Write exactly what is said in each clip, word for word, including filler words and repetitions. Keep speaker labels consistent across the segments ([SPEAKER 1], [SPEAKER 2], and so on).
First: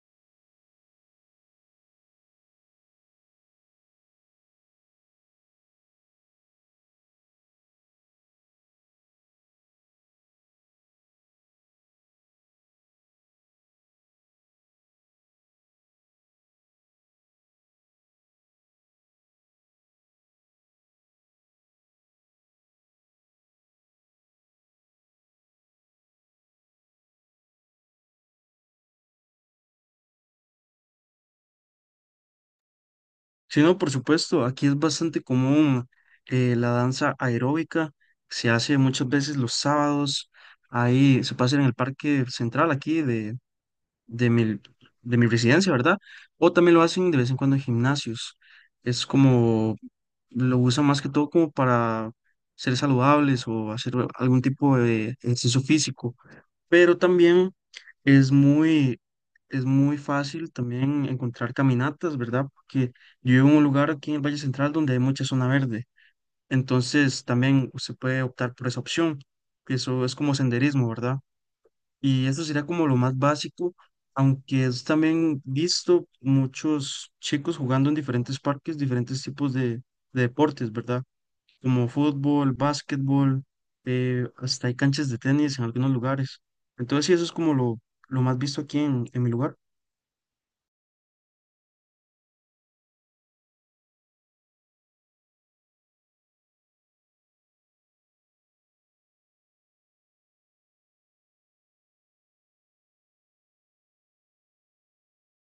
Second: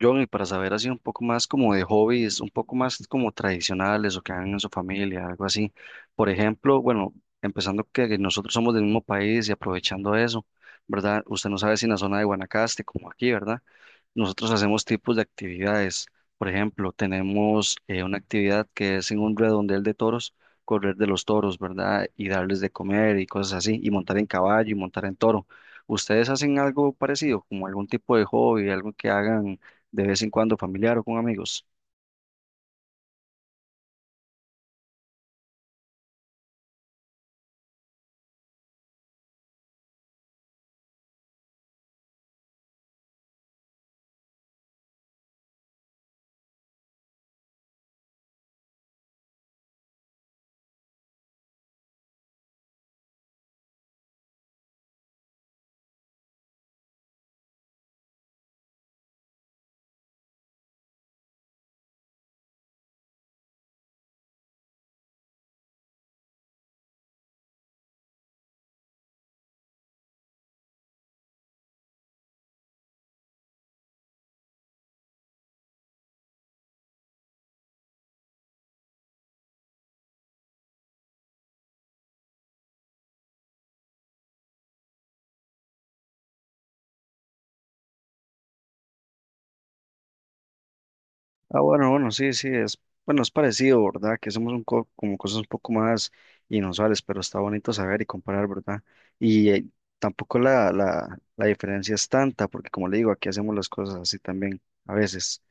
[SPEAKER 1] John, y para saber así un poco más como de hobbies, un poco más como tradicionales o que hagan en su familia, algo así. Por ejemplo, bueno, empezando que nosotros somos del mismo país y aprovechando eso, ¿verdad? Usted no sabe si en la zona de Guanacaste, como aquí, ¿verdad? Nosotros hacemos tipos de actividades. Por ejemplo, tenemos eh, una actividad que es en un redondel de toros, correr de los toros, ¿verdad? Y darles de comer y cosas así, y montar en caballo y montar en toro. ¿Ustedes hacen algo parecido, como algún tipo de hobby, algo que hagan? De vez en cuando familiar o con amigos.
[SPEAKER 2] Sí, no, por supuesto, aquí es bastante común eh, la danza aeróbica, se hace muchas veces los sábados, ahí se puede hacer en el parque central aquí de, de mi, de mi residencia, ¿verdad? O también lo hacen de vez en cuando en gimnasios, es como, lo usan más que todo como para ser saludables o hacer algún tipo de ejercicio físico, pero también es muy, es muy fácil también encontrar caminatas, ¿verdad? Porque yo vivo en un lugar aquí en el Valle Central donde hay mucha zona verde, entonces también se puede optar por esa opción, que eso es como senderismo, ¿verdad? Y esto sería como lo más básico, aunque es también visto muchos chicos jugando en diferentes parques, diferentes tipos de, de deportes, ¿verdad? Como fútbol, básquetbol, eh, hasta hay canchas de tenis en algunos lugares. Entonces, sí, eso es como lo, lo más visto aquí en, en mi lugar.
[SPEAKER 1] Ah, bueno, bueno, sí, sí, es, bueno, es parecido, ¿verdad? Que somos un co- como cosas un poco más inusuales, pero está bonito saber y comparar, ¿verdad? Y eh, tampoco la, la, la diferencia es tanta, porque como le digo, aquí hacemos las cosas así también, a veces.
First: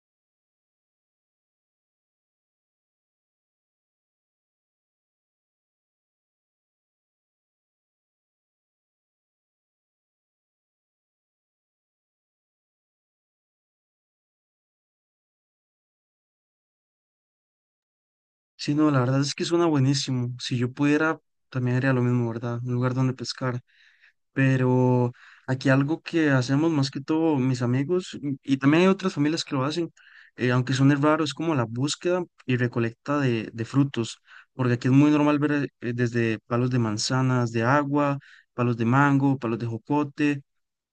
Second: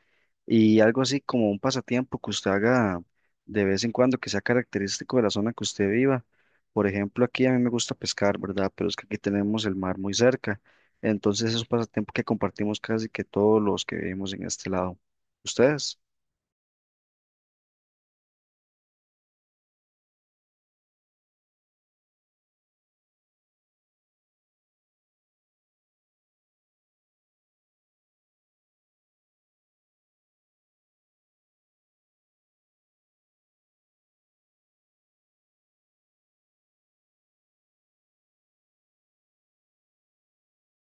[SPEAKER 1] Y algo así como un pasatiempo que usted haga de vez en cuando que sea característico de la zona que usted viva. Por ejemplo, aquí a mí me gusta pescar, ¿verdad? Pero es que aquí tenemos el mar muy cerca. Entonces es un pasatiempo que compartimos casi que todos los que vivimos en este lado. ¿Ustedes?
[SPEAKER 2] Sí, no, la verdad es que suena buenísimo. Si yo pudiera, también haría lo mismo, ¿verdad? Un lugar donde pescar. Pero aquí algo que hacemos más que todo mis amigos, y, y también hay otras familias que lo hacen, eh, aunque suene raro, es como la búsqueda y recolecta de, de frutos. Porque aquí es muy normal ver eh, desde palos de manzanas, de agua, palos de mango, palos de jocote.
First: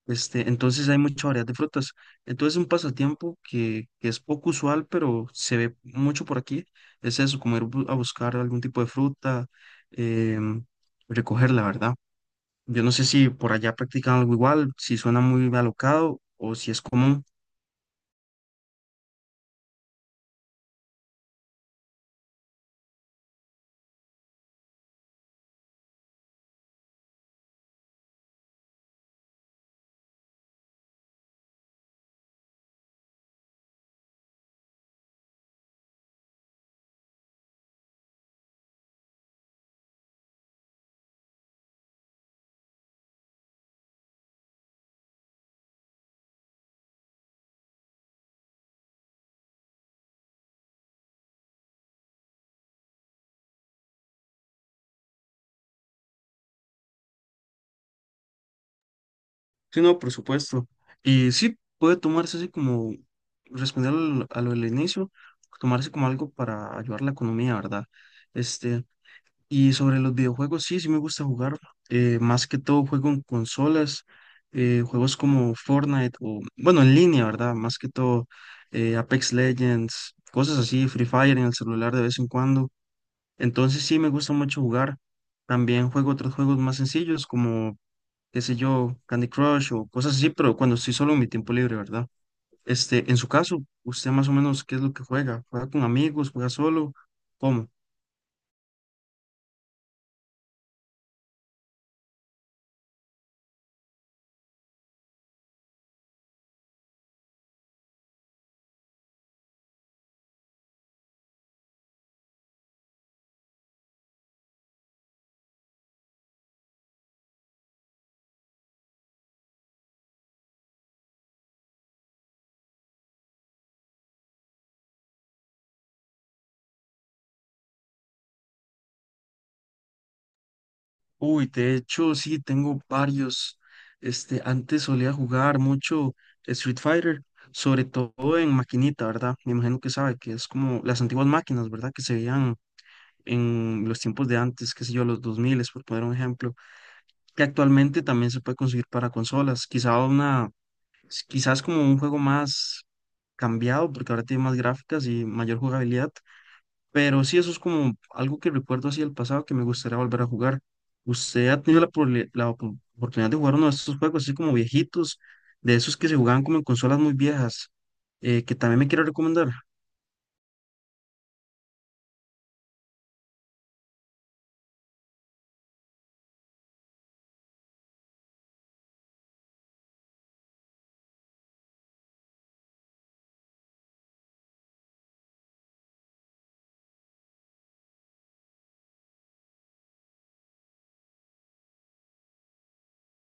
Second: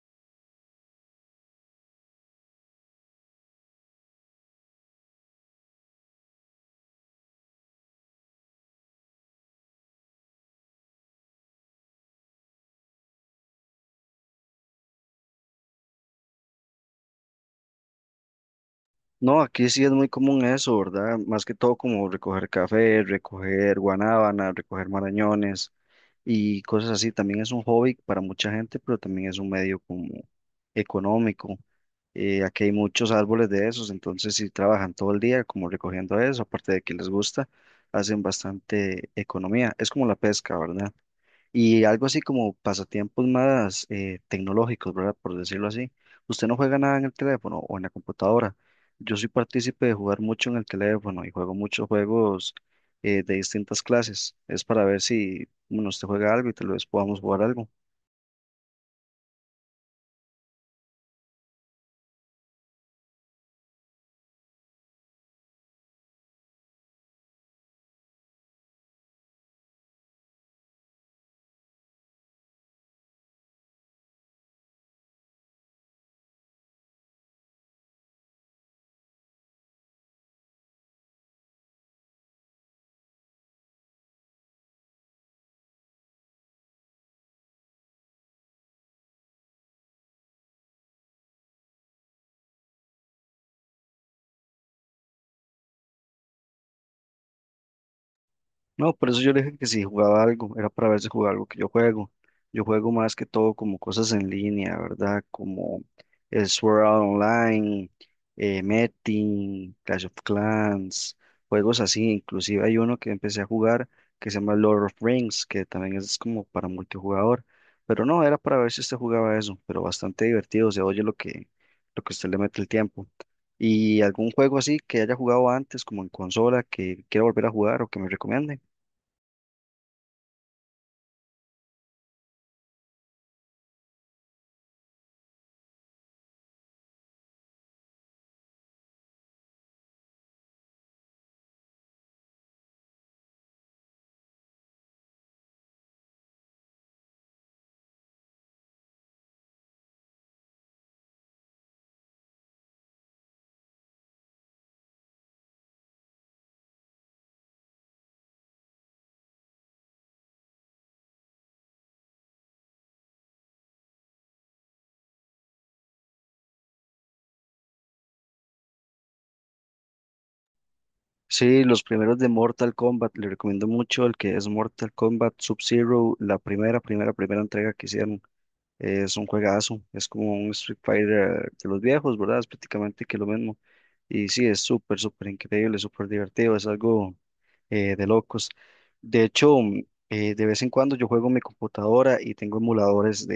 [SPEAKER 2] Este, entonces hay mucha variedad de frutas. Entonces un pasatiempo que, que es poco usual, pero se ve mucho por aquí, es eso, como ir bu- a buscar algún tipo de fruta, em, recogerla, ¿verdad? Yo no sé si por allá practican algo igual, si suena muy alocado o si es común.
[SPEAKER 1] No, aquí sí es muy común eso, ¿verdad? Más que todo como recoger café, recoger guanábana, recoger marañones y cosas así. También es un hobby para mucha gente, pero también es un medio como económico. Eh, aquí hay muchos árboles de esos, entonces si trabajan todo el día como recogiendo eso, aparte de que les gusta, hacen bastante economía. Es como la pesca, ¿verdad? Y algo así como pasatiempos más eh, tecnológicos, ¿verdad? Por decirlo así. Usted no juega nada en el teléfono o en la computadora. Yo soy partícipe de jugar mucho en el teléfono y juego muchos juegos eh, de distintas clases. Es para ver si, bueno, usted juega algo y tal vez podamos jugar algo.
[SPEAKER 2] Sí, no, por supuesto. Y sí, puede tomarse así como, responder al- a lo del inicio, tomarse como algo para ayudar la economía, ¿verdad? Este, y sobre los videojuegos, sí, sí me gusta jugar. Eh, más que todo juego en consolas, eh, juegos como Fortnite o, bueno, en línea, ¿verdad? Más que todo eh, Apex Legends, cosas así, Free Fire en el celular de vez en cuando. Entonces sí me gusta mucho jugar. También juego otros juegos más sencillos como, qué sé yo, Candy Crush o cosas así, pero cuando estoy solo en mi tiempo libre, ¿verdad? Este, en su caso, ¿usted más o menos qué es lo que juega? ¿Juega con amigos? ¿Juega solo? ¿Cómo?
[SPEAKER 1] No, por eso yo le dije que si jugaba algo, era para ver si jugaba algo que yo juego. Yo juego más que todo como cosas en línea, ¿verdad? Como el Sword Art Online, eh, Metin, Clash of Clans, juegos así. Inclusive hay uno que empecé a jugar que se llama Lord of Rings, que también es como para multijugador. Pero no, era para ver si usted jugaba eso, pero bastante divertido, se oye lo que, lo que usted le mete el tiempo. ¿Y algún juego así que haya jugado antes, como en consola, que quiera volver a jugar o que me recomiende?
[SPEAKER 2] Uy, de hecho, sí, tengo varios. Este, antes solía jugar mucho Street Fighter, sobre todo en maquinita, ¿verdad? Me imagino que sabe que es como las antiguas máquinas, ¿verdad? Que se veían en los tiempos de antes, qué sé yo, los dos mil, por poner un ejemplo, que actualmente también se puede conseguir para consolas. Quizá una, s- quizás como un juego más cambiado, porque ahora tiene más gráficas y mayor jugabilidad, pero sí, eso es como algo que recuerdo así del pasado que me gustaría volver a jugar. ¿Usted ha tenido la, probli- la op- oportunidad de jugar uno de estos juegos así como viejitos, de esos que se jugaban como en consolas muy viejas, eh, que también me quiero recomendar?
[SPEAKER 1] Sí, los primeros de Mortal Kombat, le recomiendo mucho el que es Mortal Kombat Sub-Zero, la primera, primera, primera entrega que hicieron. Es un juegazo, es como un Street Fighter de los viejos, ¿verdad? Es prácticamente que lo mismo. Y sí, es súper, súper increíble, súper divertido, es algo eh, de locos. De hecho, mm, eh, de vez en cuando yo juego en mi computadora y tengo emuladores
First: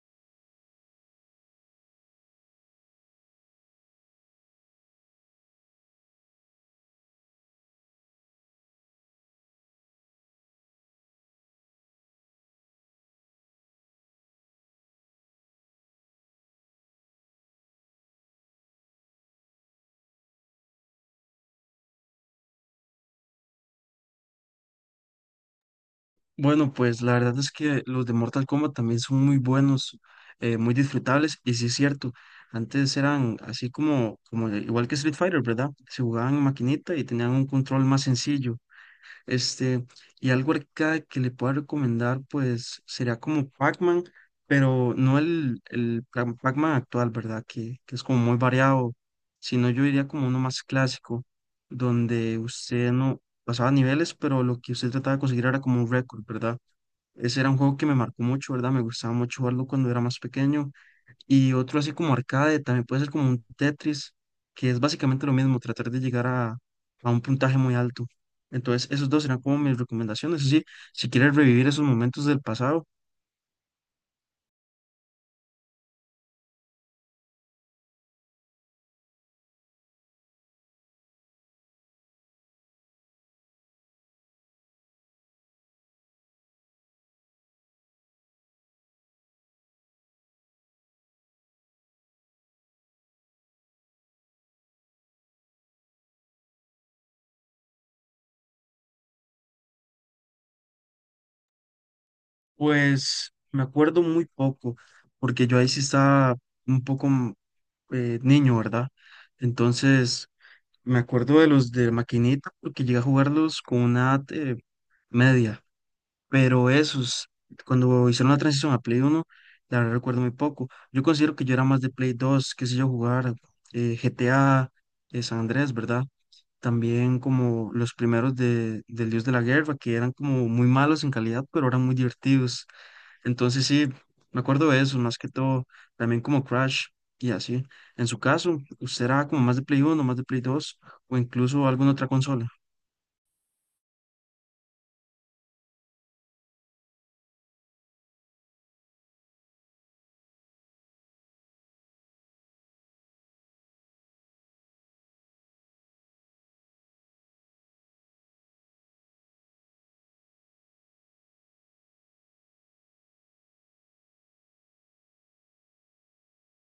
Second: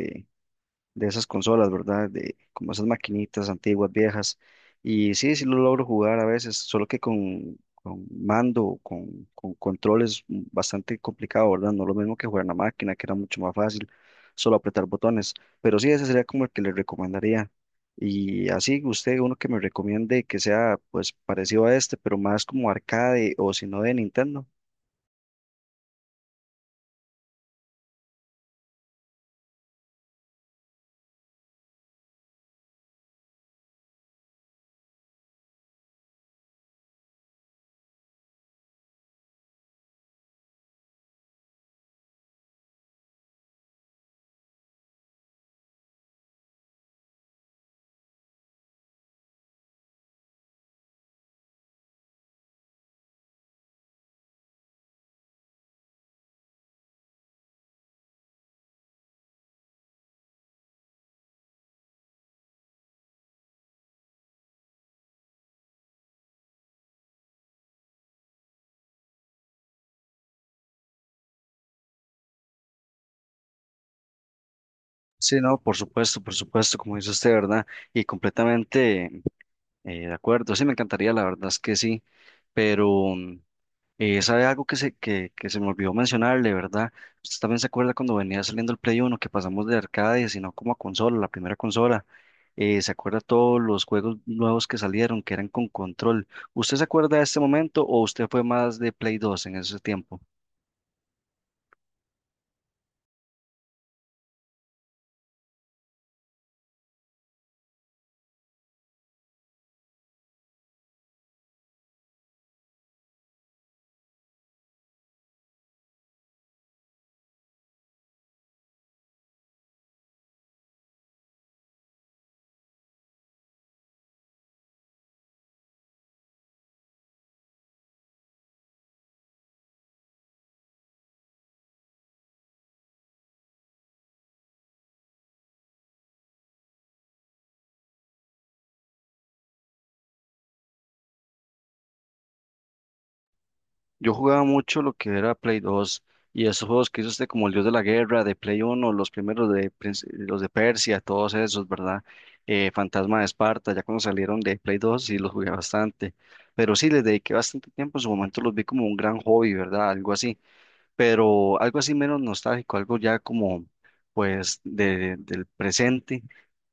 [SPEAKER 1] de esas consolas, ¿verdad? De como esas maquinitas antiguas, viejas. Y sí, sí lo logro jugar a veces, solo que con, con mando, o con, con controles bastante complicado, ¿verdad? No lo mismo que jugar en la máquina, que era mucho más fácil, solo apretar botones. Pero sí, ese sería como el que le recomendaría. Y así, usted, uno que me recomiende que sea pues parecido a este, pero más como arcade o si no de Nintendo.
[SPEAKER 2] Bueno, pues la verdad es que los de Mortal Kombat también son muy buenos, eh, muy disfrutables, y sí es cierto, antes eran así como, como de- igual que Street Fighter, ¿verdad? Se jugaban en maquinita y tenían un control más sencillo. Este, y algo arcade que le pueda recomendar, pues sería como Pac-Man, pero no el, el Pac- Pac-Man actual, ¿verdad? Que, que es como muy variado, sino yo diría como uno más clásico, donde usted no pasaba niveles, pero lo que usted trataba de conseguir era como un récord, ¿verdad? Ese era un juego que me marcó mucho, ¿verdad? Me gustaba mucho jugarlo cuando era más pequeño, y otro así como arcade, también puede ser como un Tetris, que es básicamente lo mismo, tratar de llegar a, a un puntaje muy alto. Entonces, esos dos serán como mis recomendaciones. Eso sí, si quieres revivir esos momentos del pasado,
[SPEAKER 1] Sí, no, por supuesto, por supuesto, como dice usted, ¿verdad? Y completamente Eh, de acuerdo, sí, me encantaría, la verdad es que sí, pero mm, eh, ¿sabe algo que se, que, que se me olvidó mencionarle, verdad? Usted también se acuerda cuando venía saliendo el Play Uno que pasamos de arcade, sino como a consola, la primera consola. Eh, ¿se acuerda todos los juegos nuevos que salieron, que eran con control? ¿Usted se acuerda de este momento o usted fue más de Play Dos en ese tiempo?
[SPEAKER 2] pues me acuerdo muy poco, porque yo ahí sí estaba un poco mm, eh, niño, ¿verdad? Entonces, me acuerdo de los de maquinita, porque llegué a jugarlos con una edad, eh, media. Pero esos, cuando hicieron la transición a Play Uno, la verdad recuerdo muy poco. Yo considero que yo era más de Play Dos, qué sé yo, jugar eh, G T A, eh, San Andrés, ¿verdad? También como los primeros de, del Dios de la Guerra, que eran como muy malos en calidad, pero eran muy divertidos. Entonces sí, me acuerdo de eso, más que todo, también como Crash y así. En su caso, ¿usted era como más de Play Uno, más de Play Dos o incluso alguna otra consola?
[SPEAKER 1] Yo jugaba mucho lo que era Play dos y esos juegos que hizo usted como el Dios de la Guerra, de Play uno, los primeros de Prince- los de Persia, todos esos, ¿verdad? Eh, Fantasma de Esparta, ya cuando salieron de Play dos sí los jugué bastante, pero sí les dediqué bastante tiempo, en su momento los vi como un gran hobby, ¿verdad? Algo así, pero algo así menos nostálgico, algo ya como pues de, del presente,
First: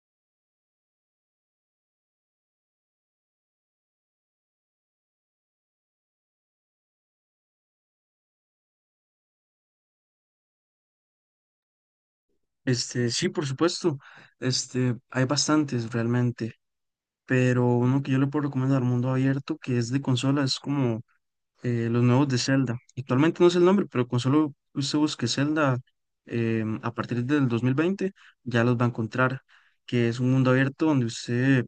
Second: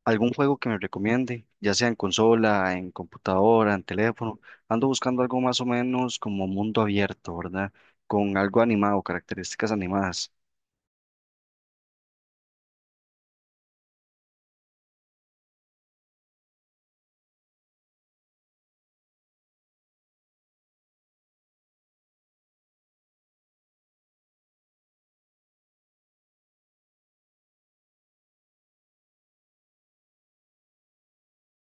[SPEAKER 1] algún juego que me recomiende, ya sea en consola, en computadora, en teléfono, ando buscando algo más o menos como mundo abierto, ¿verdad? Con algo animado, características animadas.
[SPEAKER 2] Este, sí, por supuesto. Este, hay bastantes realmente. Pero uno que yo le puedo recomendar, Mundo Abierto, que es de consola, es como eh, los nuevos de Zelda. Actualmente no sé el nombre, pero con solo usted busque Zelda eh, a partir del dos mil veinte ya los va a encontrar, que es un mundo abierto donde usted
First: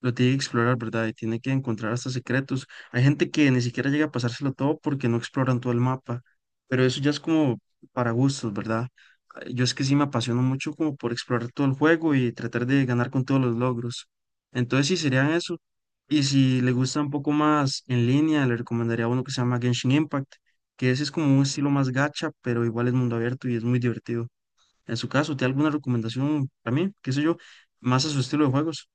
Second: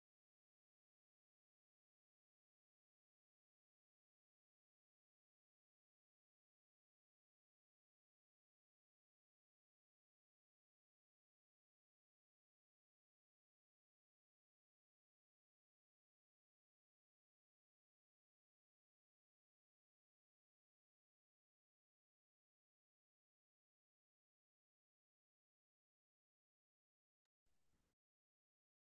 [SPEAKER 2] lo tiene que explorar, ¿verdad? Y tiene que encontrar hasta secretos. Hay gente que ni siquiera llega a pasárselo todo porque no exploran todo el mapa, pero eso ya es como para gustos, ¿verdad? Eh, Yo es que sí me apasiono mucho como por explorar todo el juego y tratar de ganar con todos los logros. Entonces sí serían eso. Y si le gusta un poco más en línea, le recomendaría uno que se llama Genshin Impact, que ese es como un estilo más gacha, pero igual es mundo abierto y es muy divertido. En su caso, ¿tiene alguna recomendación para mí? ¿Qué sé yo? Más a su estilo de juegos.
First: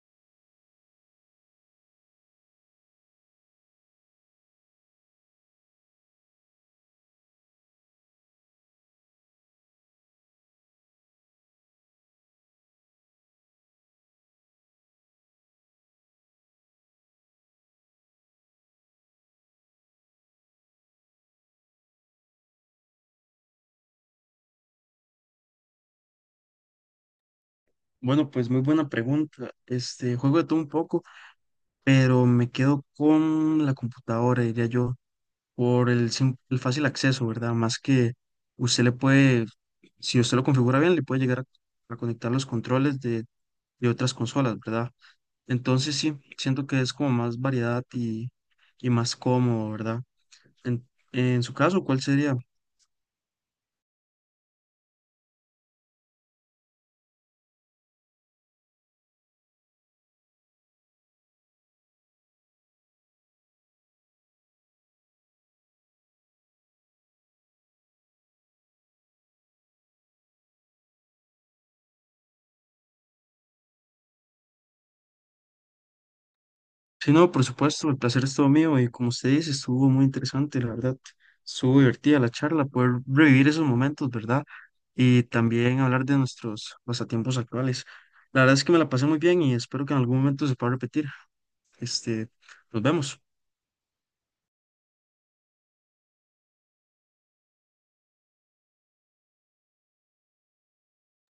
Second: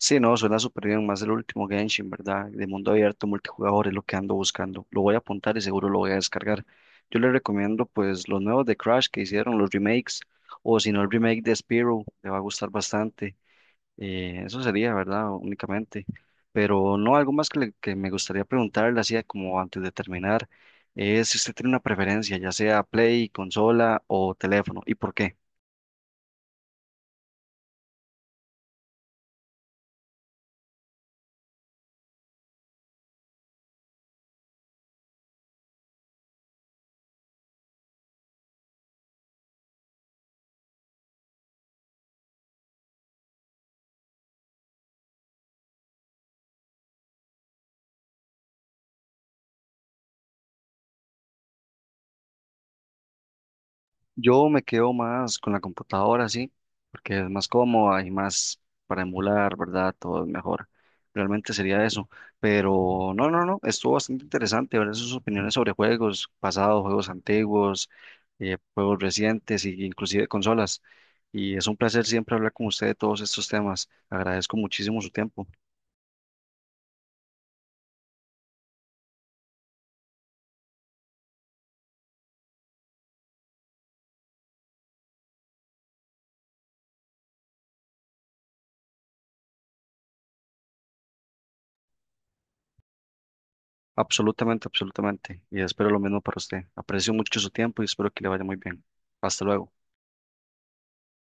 [SPEAKER 1] Sí, no, suena súper bien, más el último Genshin, ¿verdad? De mundo abierto, multijugador, es lo que ando buscando. Lo voy a apuntar y seguro lo voy a descargar. Yo le recomiendo pues los nuevos de Crash que hicieron, los remakes, o si no el remake de Spyro, le va a gustar bastante. Eh, eso sería, ¿verdad? Únicamente. Pero no, algo más que, le- que me gustaría preguntarle, así como antes de terminar, es si usted tiene una preferencia, ya sea Play, consola o teléfono, ¿y por qué?
[SPEAKER 2] Bueno, pues muy buena pregunta. Este, juego de todo un poco, pero me quedo con la computadora, diría yo, por el, sim- el fácil acceso, ¿verdad? Más que usted le puede, si usted lo configura bien, le puede llegar a, a conectar los controles de, de otras consolas, ¿verdad? Entonces sí, siento que es como más variedad y, y más cómodo, ¿verdad? En, en su caso, ¿cuál sería?
[SPEAKER 1] Yo me quedo más con la computadora, sí, porque es más cómoda y más para emular, ¿verdad? Todo es mejor. Realmente sería eso. Pero no, no, no, estuvo bastante interesante ver sus opiniones sobre juegos pasados, juegos antiguos, eh, juegos recientes e inclusive consolas. Y es un placer siempre hablar con usted de todos estos temas. Agradezco muchísimo su tiempo.
[SPEAKER 2] Sí, no, por supuesto, el placer es todo mío y como usted dice, estuvo muy interesante, la verdad. Estuvo divertida la charla, poder revivir esos momentos, ¿verdad? Y también hablar de nuestros pasatiempos actuales. La verdad es que me la pasé muy bien y espero que en algún momento se pueda repetir. Este, nos vemos.
[SPEAKER 1] Absolutamente, absolutamente. Y espero lo mismo para usted. Aprecio mucho su tiempo y espero que le vaya muy bien. Hasta luego.